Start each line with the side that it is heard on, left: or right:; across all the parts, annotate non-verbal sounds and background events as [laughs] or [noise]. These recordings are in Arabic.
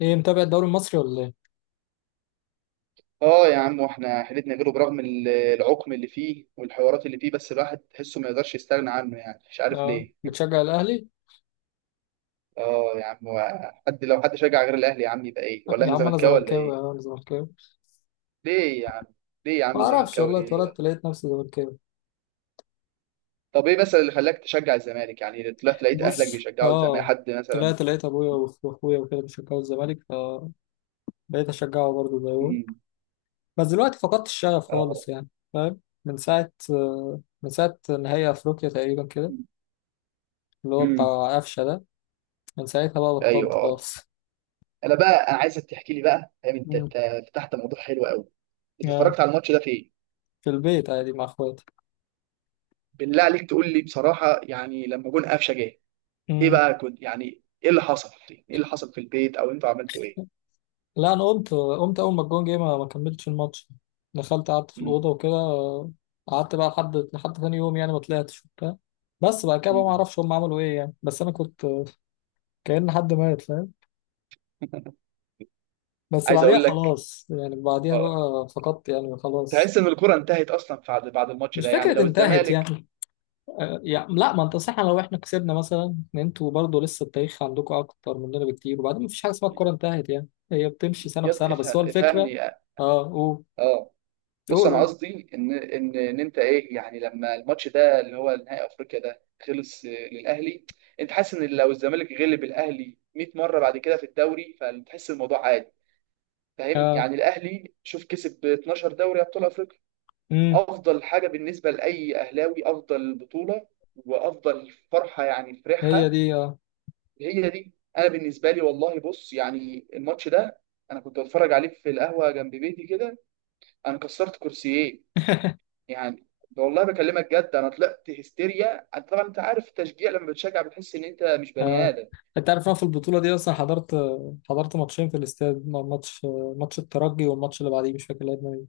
left: ايه، متابع الدوري المصري ولا ايه؟
right: اه يا عم واحنا حيلتنا غيره برغم العقم اللي فيه والحوارات اللي فيه، بس الواحد تحسه ما يقدرش يستغنى عنه، يعني مش عارف
left: اه،
right: ليه.
left: بتشجع الاهلي؟
right: اه يا عم، حد شجع غير الاهلي يا عم يبقى ايه، ولا
left: يا
right: انا
left: عم انا
right: زملكاوي ولا
left: زملكاوي، يا
right: ايه؟
left: عم انا زملكاوي.
right: ليه يا عم؟ ليه يا
left: ما
right: عم
left: اعرفش
right: زملكاوي
left: والله،
right: ليه
left: اتولدت
right: بقى؟
left: لقيت نفسي زملكاوي.
right: طب ايه مثلا اللي خلاك تشجع الزمالك؟ يعني طلعت لقيت اهلك
left: بص،
right: بيشجعوا الزمالك
left: اه.
right: حد مثلا؟
left: طلعت لقيت ابويا واخويا وكده بيشجعوا الزمالك، فبقيت اشجعه برضه زيهم.
right: امم
left: بس دلوقتي فقدت الشغف
right: اه.
left: خالص يعني. فاهم. من ساعة من ساعة نهائي افريقيا تقريبا كده، اللي هو
right: امم.
left: بتاع قفشة ده. من ساعتها بقى
right: ايوه
left: بطلت
right: اه.
left: خالص.
right: انا بقى انا عايزك تحكي لي بقى، فاهم؟ انت
left: امم.
right: انت فتحت موضوع حلو قوي. انت
left: [laughs] آه،
right: اتفرجت على الماتش ده فين؟
left: في البيت عادي مع اخواتي.
right: بالله عليك تقول لي بصراحه، يعني لما جون قفشه جه ايه بقى كنت؟ يعني ايه اللي حصل؟ ايه اللي حصل في البيت، او انتوا عملتوا ايه؟
left: لا، انا قمت اول ما الجون جه، ما كملتش الماتش. دخلت قعدت في
right: مم.
left: الاوضه وكده. قعدت بقى لحد ثاني يوم يعني، ما طلعتش وبتاع. بس بعد كده بقى ما
right: مم.
left: اعرفش هم عملوا ايه يعني، بس انا كنت كأن حد مات، فاهم. بس
right: عايز
left: بعديها
right: اقول لك.
left: خلاص يعني، بعديها
right: اه،
left: بقى فقدت يعني، خلاص.
right: تحس ان الكره انتهت اصلا بعد الماتش
left: مش
right: ده يعني،
left: فكرة
right: لو
left: انتهت
right: الزمالك
left: يعني. يعني لا، ما انت صح، لو احنا كسبنا مثلا، ان انتوا برضه لسه التاريخ عندكم اكتر مننا بكتير، وبعدين مفيش حاجة اسمها الكورة انتهت يعني، هي بتمشي سنة بسنة، بس
right: افهم
left: هو الفكرة.
right: اه.
left: اه، قول،
right: آه. بص،
left: قول،
right: انا
left: قول.
right: قصدي ان ان انت ايه يعني لما الماتش ده اللي هو نهائي افريقيا ده خلص للاهلي. انت حاسس ان لو الزمالك غلب الاهلي 100 مره بعد كده في الدوري فتحس الموضوع عادي؟ فاهم
left: اه.
right: يعني، الاهلي شوف كسب 12 دوري ابطال افريقيا،
left: امم.
right: افضل حاجه بالنسبه لاي اهلاوي، افضل بطوله وافضل فرحه يعني،
left: هي
right: فرحها
left: دي، اه.
right: هي دي. انا بالنسبه لي والله بص، يعني الماتش ده انا كنت بتفرج عليه في القهوه جنب بيتي كده، انا كسرت كرسيين يعني. والله بكلمك جد، انا طلعت هستيريا. أنت طبعا انت عارف التشجيع لما بتشجع بتحس ان انت مش بني
left: آه.
right: ادم.
left: انت عارف، أنا في البطولة دي اصلا حضرت، حضرت ماتشين في الاستاد، ماتش، ماتش الترجي والماتش اللي بعديه مش فاكر لعبنا مين.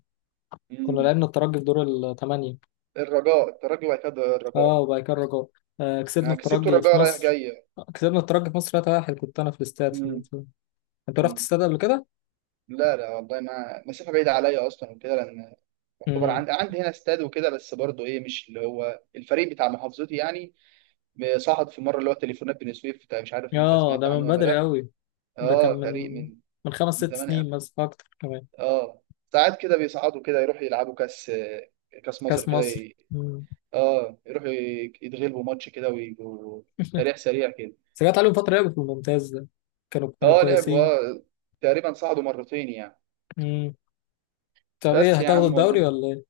left: كنا
right: مم.
left: لعبنا الترجي في دور الثمانية.
right: الرجاء الترجي وعتاد الرجاء.
left: اه، وبعد كده الرجاء. آه، كسبنا
right: انا كسبت
left: الترجي في
right: الرجاء رايح
left: مصر،
right: جاي.
left: كسبنا الترجي في مصر 3-1. كنت انا في الاستاد في
right: مم.
left: الماتش. انت رحت
right: مم.
left: الاستاد قبل كده؟
right: لا لا والله، ما مسافة بعيدة عليا أصلا وكده، لأن يعتبر
left: امم.
right: عندي، عندي هنا استاد وكده، بس برضه إيه، مش اللي هو الفريق بتاع محافظتي يعني. صعد في مرة اللي هو تليفونات بني سويف مش عارف أنت
left: اه،
right: سمعت
left: ده من
right: عنه ولا
left: بدري
right: لأ.
left: قوي. ده كان
right: أه فريق
left: من،
right: من،
left: من خمس
right: من
left: ست
right: زمان
left: سنين
right: أوي.
left: مثلا، اكتر كمان.
right: أه، ساعات كده بيصعدوا كده، يروحوا يلعبوا كأس مصر
left: كاس
right: كده
left: مصر. مم.
right: أه يروحوا يتغلبوا ماتش كده ويبقوا
left: [laughs]
right: تاريخ سريع كده.
left: بس جت عليهم فترة لعبوا في الممتاز ده، كانوا
right: أه لعبوا
left: كويسين.
right: أه، تقريبا صعدوا مرتين يعني.
left: طب ايه
right: بس يا
left: هتاخدوا
right: عم
left: الدوري
right: والله.
left: ولا ايه؟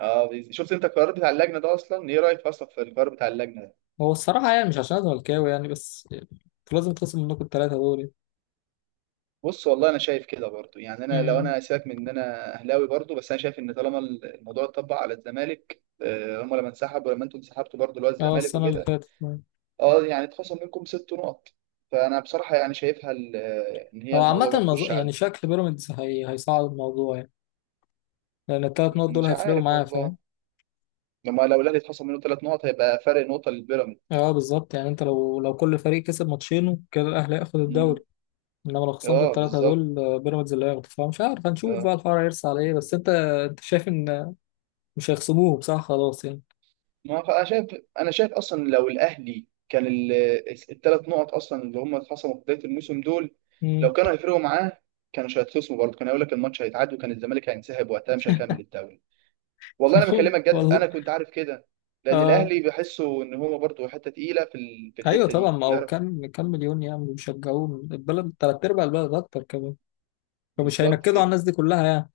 right: اه شفت انت القرار بتاع اللجنه ده، اصلا ايه رايك اصلا في القرار بتاع اللجنه ده؟
left: هو الصراحة يعني، مش عشان أنا زملكاوي يعني، بس يعني انتوا لازم تخصم منكم التلاتة دوري.
right: بص والله انا شايف كده برضو يعني، انا لو
left: امم.
right: انا سيبك من ان انا اهلاوي برضو، بس انا شايف ان طالما الموضوع اتطبق على الزمالك هم لما انسحبوا ولما انتوا انسحبتوا برضو اللي هو
left: اه،
right: الزمالك
left: السنة اللي
right: وكده،
left: فاتت.
right: اه يعني اتخصم منكم ست نقط. فانا بصراحه يعني شايفها ان هي
left: هو
right: الموضوع
left: عامة
right: ما
left: الموضوع
right: فيهوش عدل.
left: يعني، شكل بيراميدز هي هيصعد الموضوع يعني، لأن التلات نقط دول
right: مش
left: هيفرقوا
right: عارف
left: معايا،
right: والله،
left: فاهم؟
right: لما لو الاهلي اتخصم منه ثلاث نقط هيبقى فرق نقطه للبيراميدز.
left: اه بالظبط، يعني انت لو كل فريق كسب ماتشينه كده الأهلي هياخد الدوري.
right: مم.
left: انما لو خصمت
right: اه
left: التلاتة
right: بالظبط.
left: دول، بيراميدز اللي هياخده. فمش عارف، هنشوف
right: آه.
left: بقى الحوار هيرسى على ايه. بس انت، انت شايف ان مش هيخصموه، صح، خلاص يعني.
right: ما خ- انا شايف، انا شايف اصلا لو الاهلي كان، الثلاث نقط اصلا اللي هم اتخصموا في بدايه الموسم دول،
left: امم.
right: لو كانوا هيفرقوا معاه كانوش هيتخصموا برضه، كان هيقول لك الماتش هيتعاد وكان الزمالك هينسحب، وقتها مش هيكمل الدوري. والله انا
left: [laughs]
right: بكلمك جد
left: والله.
right: انا كنت عارف كده، لان
left: اه.
right: الاهلي بحسه ان هو برضه حته تقيله في في
left: ايوه
right: الحته
left: طبعا،
right: دي،
left: ما هو
right: يعرف.
left: كام مليون يعني بيشجعوه، البلد، تلات ارباع البلد، اكتر كمان. فمش
right: بالظبط
left: هينكدوا على
right: كده.
left: الناس دي كلها يعني.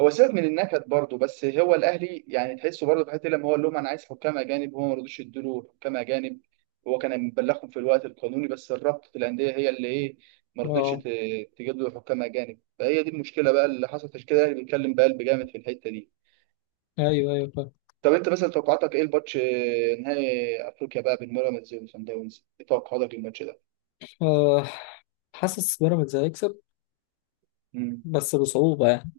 right: هو سيبك من النكد برضه، بس هو الاهلي يعني تحسه برضه في حته، لما هو قال لهم انا عايز حكام اجانب، هو ما رضوش يدوا حكام اجانب، هو كان مبلغهم في الوقت القانوني، بس الرابطه الانديه هي اللي ايه، ما رضتش
left: اه،
right: ت- تجيب له حكام اجانب، فهي دي المشكله بقى اللي حصلت عشان كده الاهلي بيتكلم بقلب جامد في الحته دي.
left: ايوه ايوه فاهم.
right: طب انت مثلا توقعاتك ايه الماتش نهائي افريقيا بقى بين بيراميدز وصن داونز، ايه توقعاتك للماتش ده؟
left: آه، حاسس بيراميدز هيكسب، بس بصعوبه يعني،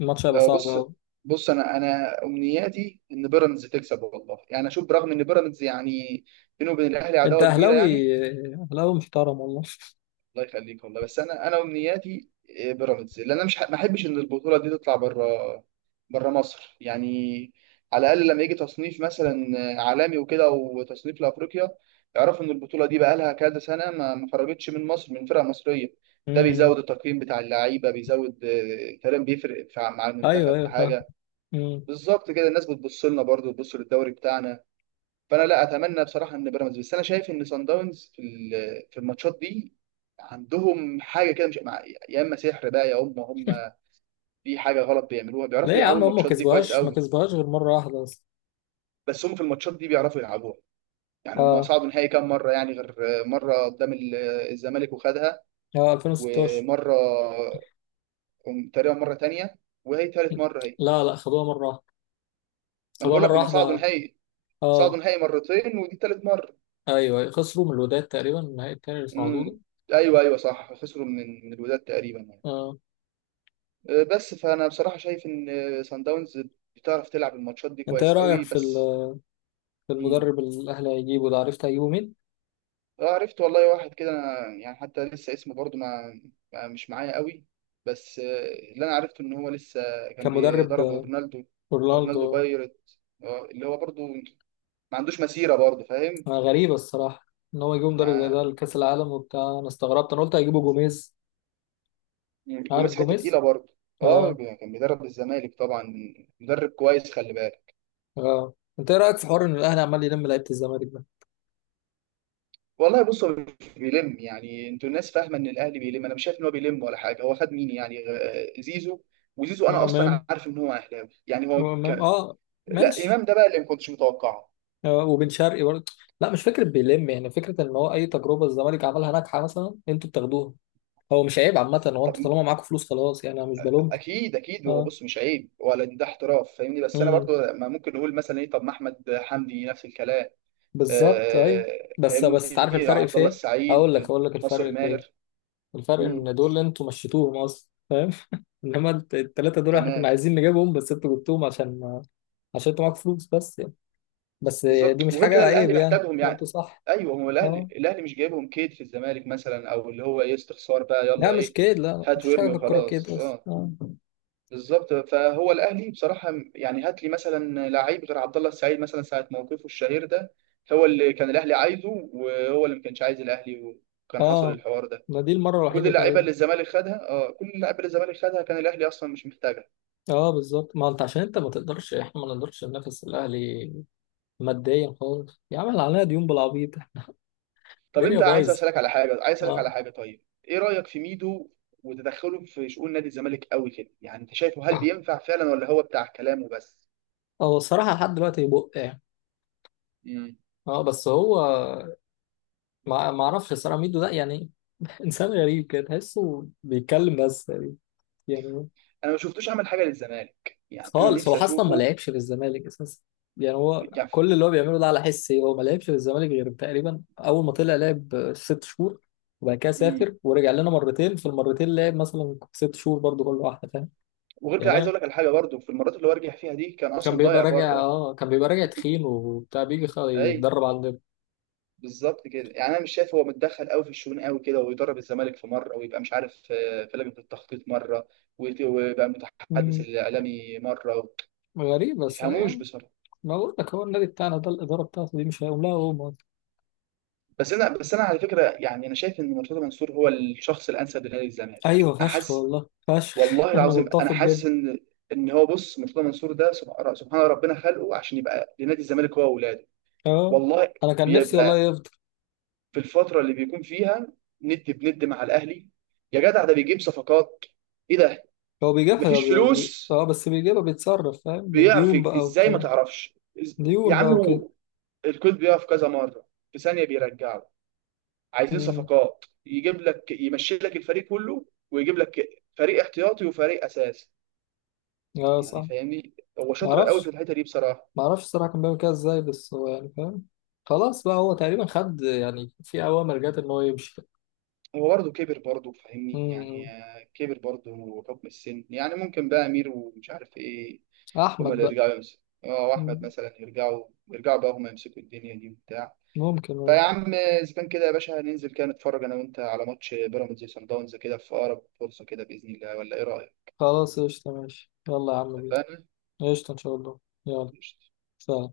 left: الماتش هيبقى
right: لو
left: صعب
right: بص،
left: قوي.
right: بص، انا امنياتي ان بيراميدز تكسب والله، يعني اشوف برغم ان بيراميدز يعني بينه وبين الاهلي
left: انت
right: عداوه كبيره
left: اهلاوي،
right: يعني.
left: اهلاوي محترم والله.
right: الله يخليك والله، بس انا امنياتي بيراميدز، لان انا مش ح- ما احبش ان البطوله دي تطلع بره، بره مصر يعني. على الاقل لما يجي تصنيف مثلا عالمي وكده، وتصنيف لافريقيا، يعرفوا ان البطوله دي بقى لها كذا سنه ما خرجتش من مصر من فرقه مصريه. ده
left: امم.
right: بيزود التقييم بتاع اللعيبه، بيزود كلام بيفرق مع
left: ايوه
right: المنتخب
left: ايوه
right: في
left: فاهم.
right: حاجه.
left: امم.
right: بالظبط كده، الناس بتبص لنا برضه، بتبص للدوري بتاعنا. فانا لا اتمنى بصراحه ان بيراميدز، بس انا شايف ان سان داونز في في الماتشات دي عندهم حاجه كده مش مع- يا اما سحر بقى، يا اما هم في حاجه غلط بيعملوها،
left: ليه
right: بيعرفوا
left: يا
right: يلعبوا
left: عم، هم ما
right: الماتشات دي كويس
left: كسبوهاش، ما
right: قوي.
left: كسبوهاش غير مره واحده اصلا.
right: بس هم في الماتشات دي بيعرفوا يلعبوها، يعني هم
left: اه.
right: صعدوا نهائي كام مره يعني، غير مره قدام الزمالك وخدها،
left: اه، 2016.
right: ومره تقريبا، مره تانية، وهي تالت مره هي.
left: لا لا، خدوها مرة واحدة،
right: انا
left: خدوها
right: بقول لك
left: مرة
right: هم صعدوا
left: واحدة.
right: نهائي،
left: اه.
right: صعدوا نهائي مرتين ودي تالت مره.
left: ايوه، أيوة. خسروا من الوداد تقريبا النهائي التاني اللي صعدوه ده.
right: امم. ايوه ايوه صح، خسروا من، من الوداد تقريبا يعني.
left: آه.
right: أه، بس فانا بصراحه شايف ان سان داونز بتعرف تلعب الماتشات دي
left: انت ايه
right: كويس
left: رأيك
right: قوي
left: في
right: بس.
left: في
right: امم.
left: المدرب اللي الاهلي هيجيبه ده، عرفت هيجيبه مين؟
right: آه، عرفت والله، واحد كده أنا يعني حتى لسه اسمه برضو مش معايا قوي. بس أه، اللي انا عرفته ان هو لسه كان
left: كان مدرب
right: بيدرب رونالدو، رونالدو
left: رونالدو.
right: بايرت، أه، اللي هو برضو ما عندوش مسيره برضو،
left: آه،
right: فاهم
left: غريبة الصراحة، ان هو يجيبوا مدرب زي ده
right: يعني.
left: لكأس العالم وبتاع. انا استغربت، انا قلت هيجيبوا جوميز.
right: مم.
left: عارف
right: جوميز حته تقيله
left: جوميز.
right: برضو. اه
left: اه.
right: كان بيدرب الزمالك طبعا، مدرب كويس، خلي بالك.
left: اه. انت ايه رأيك في حوار ان الاهلي عمال يلم لعيبة الزمالك ده؟
right: والله بص، هو مش بيلم يعني، انتوا الناس فاهمه ان الاهلي بيلم، انا مش شايف ان هو بيلم ولا حاجه. هو خد مين يعني؟ زيزو. وزيزو انا اصلا
left: وامام،
right: عارف ان هو اهلاوي يعني هو
left: وامام
right: كان.
left: اه.
right: لا
left: ماشي.
right: امام ده بقى اللي ما كنتش متوقعه.
left: آه، وبن شرقي برضه. لا مش فكرة بيلم يعني، فكرة ان هو اي تجربة الزمالك عملها ناجحة مثلا انتوا بتاخدوها. هو مش عيب عامة، هو
right: طب،
left: انتوا طالما معاكم فلوس خلاص يعني، انا مش بلومكم.
right: اكيد اكيد هو
left: اه.
right: بص، مش عيب ولا ده احتراف فاهمني، بس انا
left: إمم.
right: برضو ما ممكن نقول مثلا ايه، طب ما احمد حمدي نفس الكلام.
left: بالظبط، ايوه.
right: آه،
left: بس، بس تعرف
right: فاهمني،
left: الفرق
right: عبد
left: في
right: الله
left: ايه. اقول لك،
right: السعيد،
left: اقول لك
right: ناصر
left: الفرق في ايه.
right: ماهر.
left: الفرق
right: مم،
left: ان دول انتوا مشيتوهم اصلا، فاهم. [laughs] انما التلاتة دول احنا
right: تمام.
left: كنا عايزين نجيبهم، بس انتوا جبتوهم عشان، عشان انتوا معاكوا فلوس بس يعني. بس دي
right: بالظبط،
left: مش
right: وغير
left: حاجة
right: كده الاهلي
left: عيب يعني،
right: محتاجهم يعني.
left: انتوا صح.
right: ايوه هو الاهلي،
left: اه.
right: الاهلي مش جايبهم كيد في الزمالك مثلا، او اللي هو ايه استخسار بقى
left: لا
right: يلا
left: مش
right: ايه.
left: كده، لا
right: هات
left: مش حاجة،
right: وارمي
left: في الكورة
right: وخلاص
left: كده اصلا.
right: اه.
left: اه.
right: بالظبط، فهو الاهلي بصراحه يعني، هات لي مثلا لعيب غير عبد الله السعيد مثلا ساعه موقفه الشهير ده، هو اللي كان الاهلي عايزه وهو اللي ما كانش عايز الاهلي وكان حصل
left: اه،
right: الحوار ده.
left: ما دي المرة
right: كل
left: الوحيدة
right: اللعيبه
left: تقريبا.
right: اللي الزمالك خدها، اه، كل اللعيبه اللي الزمالك خدها كان الاهلي اصلا مش محتاجها.
left: اه بالظبط، ما انت عشان انت ما تقدرش، احنا ما نقدرش ننافس الاهلي ماديا خالص يا عم، اللي علينا ديون بالعبيط.
right: طب
left: الدنيا
right: انت عايز
left: بايظة.
right: اسالك على حاجه، عايز اسالك على
left: اه.
right: حاجه، طيب ايه رايك في ميدو وتدخله في شؤون نادي الزمالك قوي كده يعني؟ انت شايفه هل بينفع فعلا ولا هو بتاع كلام وبس؟
left: هو الصراحة لحد دلوقتي بق يعني.
right: امم.
left: اه، بس هو، ما اعرفش الصراحة ميدو ده يعني. [laughs] انسان غريب كده، تحسه بيتكلم بس يعني.
right: انا ما شفتوش عمل حاجه للزمالك يعني، انا
left: خالص، هو
right: نفسي
left: اصلا ما
right: اشوفه
left: لعبش في الزمالك اساسا يعني، هو
right: يعني.
left: كل اللي هو بيعمله ده على حسي، هو ما لعبش في الزمالك غير تقريبا اول ما طلع لعب ست شهور، وبعد كده
right: امم.
left: سافر ورجع لنا مرتين، في المرتين لعب مثلا ست شهور برضو كل واحدة، فاهم
right: وغير كده عايز
left: يعني.
right: اقول لك على حاجه برضو، في المرات اللي هو رجع فيها دي كان
left: كان
right: اصلا
left: بيبقى
right: ضايع
left: راجع،
right: بره.
left: اه كان بيبقى راجع تخين وبتاع، بيجي
right: اي.
left: يتدرب عندنا.
right: بالظبط كده، يعني انا مش شايف، هو متدخل قوي في الشؤون قوي كده، ويدرب الزمالك في مره، ويبقى مش عارف في لجنه التخطيط مره، ويبقى متحدث
left: مم،
right: الاعلامي مره، ما
left: غريب بس
right: تفهموش.
left: يعني. ما بقول لك، هو النادي بتاعنا ده الإدارة بتاعته دي مش هيقوم لها هو.
right: بس انا على فكره يعني، انا شايف ان مرتضى منصور هو الشخص الانسب لنادي الزمالك،
left: أيوه
right: انا
left: فشخ
right: حاسس.
left: والله، فشخ.
right: والله
left: [laughs] أنا
right: العظيم انا
left: متفق
right: حاسس
left: جدا.
right: ان، ان هو بص، مرتضى منصور ده سبحان ربنا خلقه عشان يبقى لنادي الزمالك هو واولاده.
left: أه.
right: والله.
left: أنا كان نفسي والله
right: بيبقى
left: يفضل.
right: في الفتره اللي بيكون فيها ند بند مع الاهلي، يا جدع ده بيجيب صفقات، ايه ده.
left: هو بيجيبها
right: مفيش فلوس،
left: أه، بس بيجيبها بيتصرف، فاهم،
right: بيعرف
left: بالديون بقى
right: ازاي، ما
left: وبتاع.
right: تعرفش يا
left: ديون بقى
right: عم
left: وكده.
right: هو. الكود بيقف كذا مره، في ثانيه بيرجعه. عايزين
left: أمم.
right: صفقات، يجيب لك يمشي لك الفريق كله، ويجيب لك فريق احتياطي وفريق اساسي.
left: أه
right: يعني
left: صح.
right: فاهمني هو شاطر قوي في
left: معرفش،
right: الحته دي بصراحه.
left: معرفش الصراحة كان بيعمل كده إزاي، بس هو يعني فاهم، خلاص بقى، هو تقريبا خد يعني، في أوامر جات إن هو يمشي كده.
right: هو برضه كبر برضه فاهمني يعني،
left: أمم.
right: كبر برضه حكم السن يعني، ممكن بقى امير ومش عارف ايه، هما
left: أحمد
right: اللي
left: بقى.
right: يرجعوا يمسكوا، اه، واحمد
left: أمم.
right: مثلا، يرجعوا، يرجعوا بقى هما يمسكوا الدنيا دي وبتاع.
left: ممكن، أه.
right: فيا عم اذا كان كده يا باشا هننزل كده نتفرج انا وانت على ماتش بيراميدز وصن داونز كده في اقرب فرصه كده باذن الله، ولا ايه رايك؟
left: خلاص، قشطة، ماشي، يلا يا عم بينا.
right: اتفقنا؟
left: قشطة إن شاء الله. يلا.
right: قشطة.
left: سلام.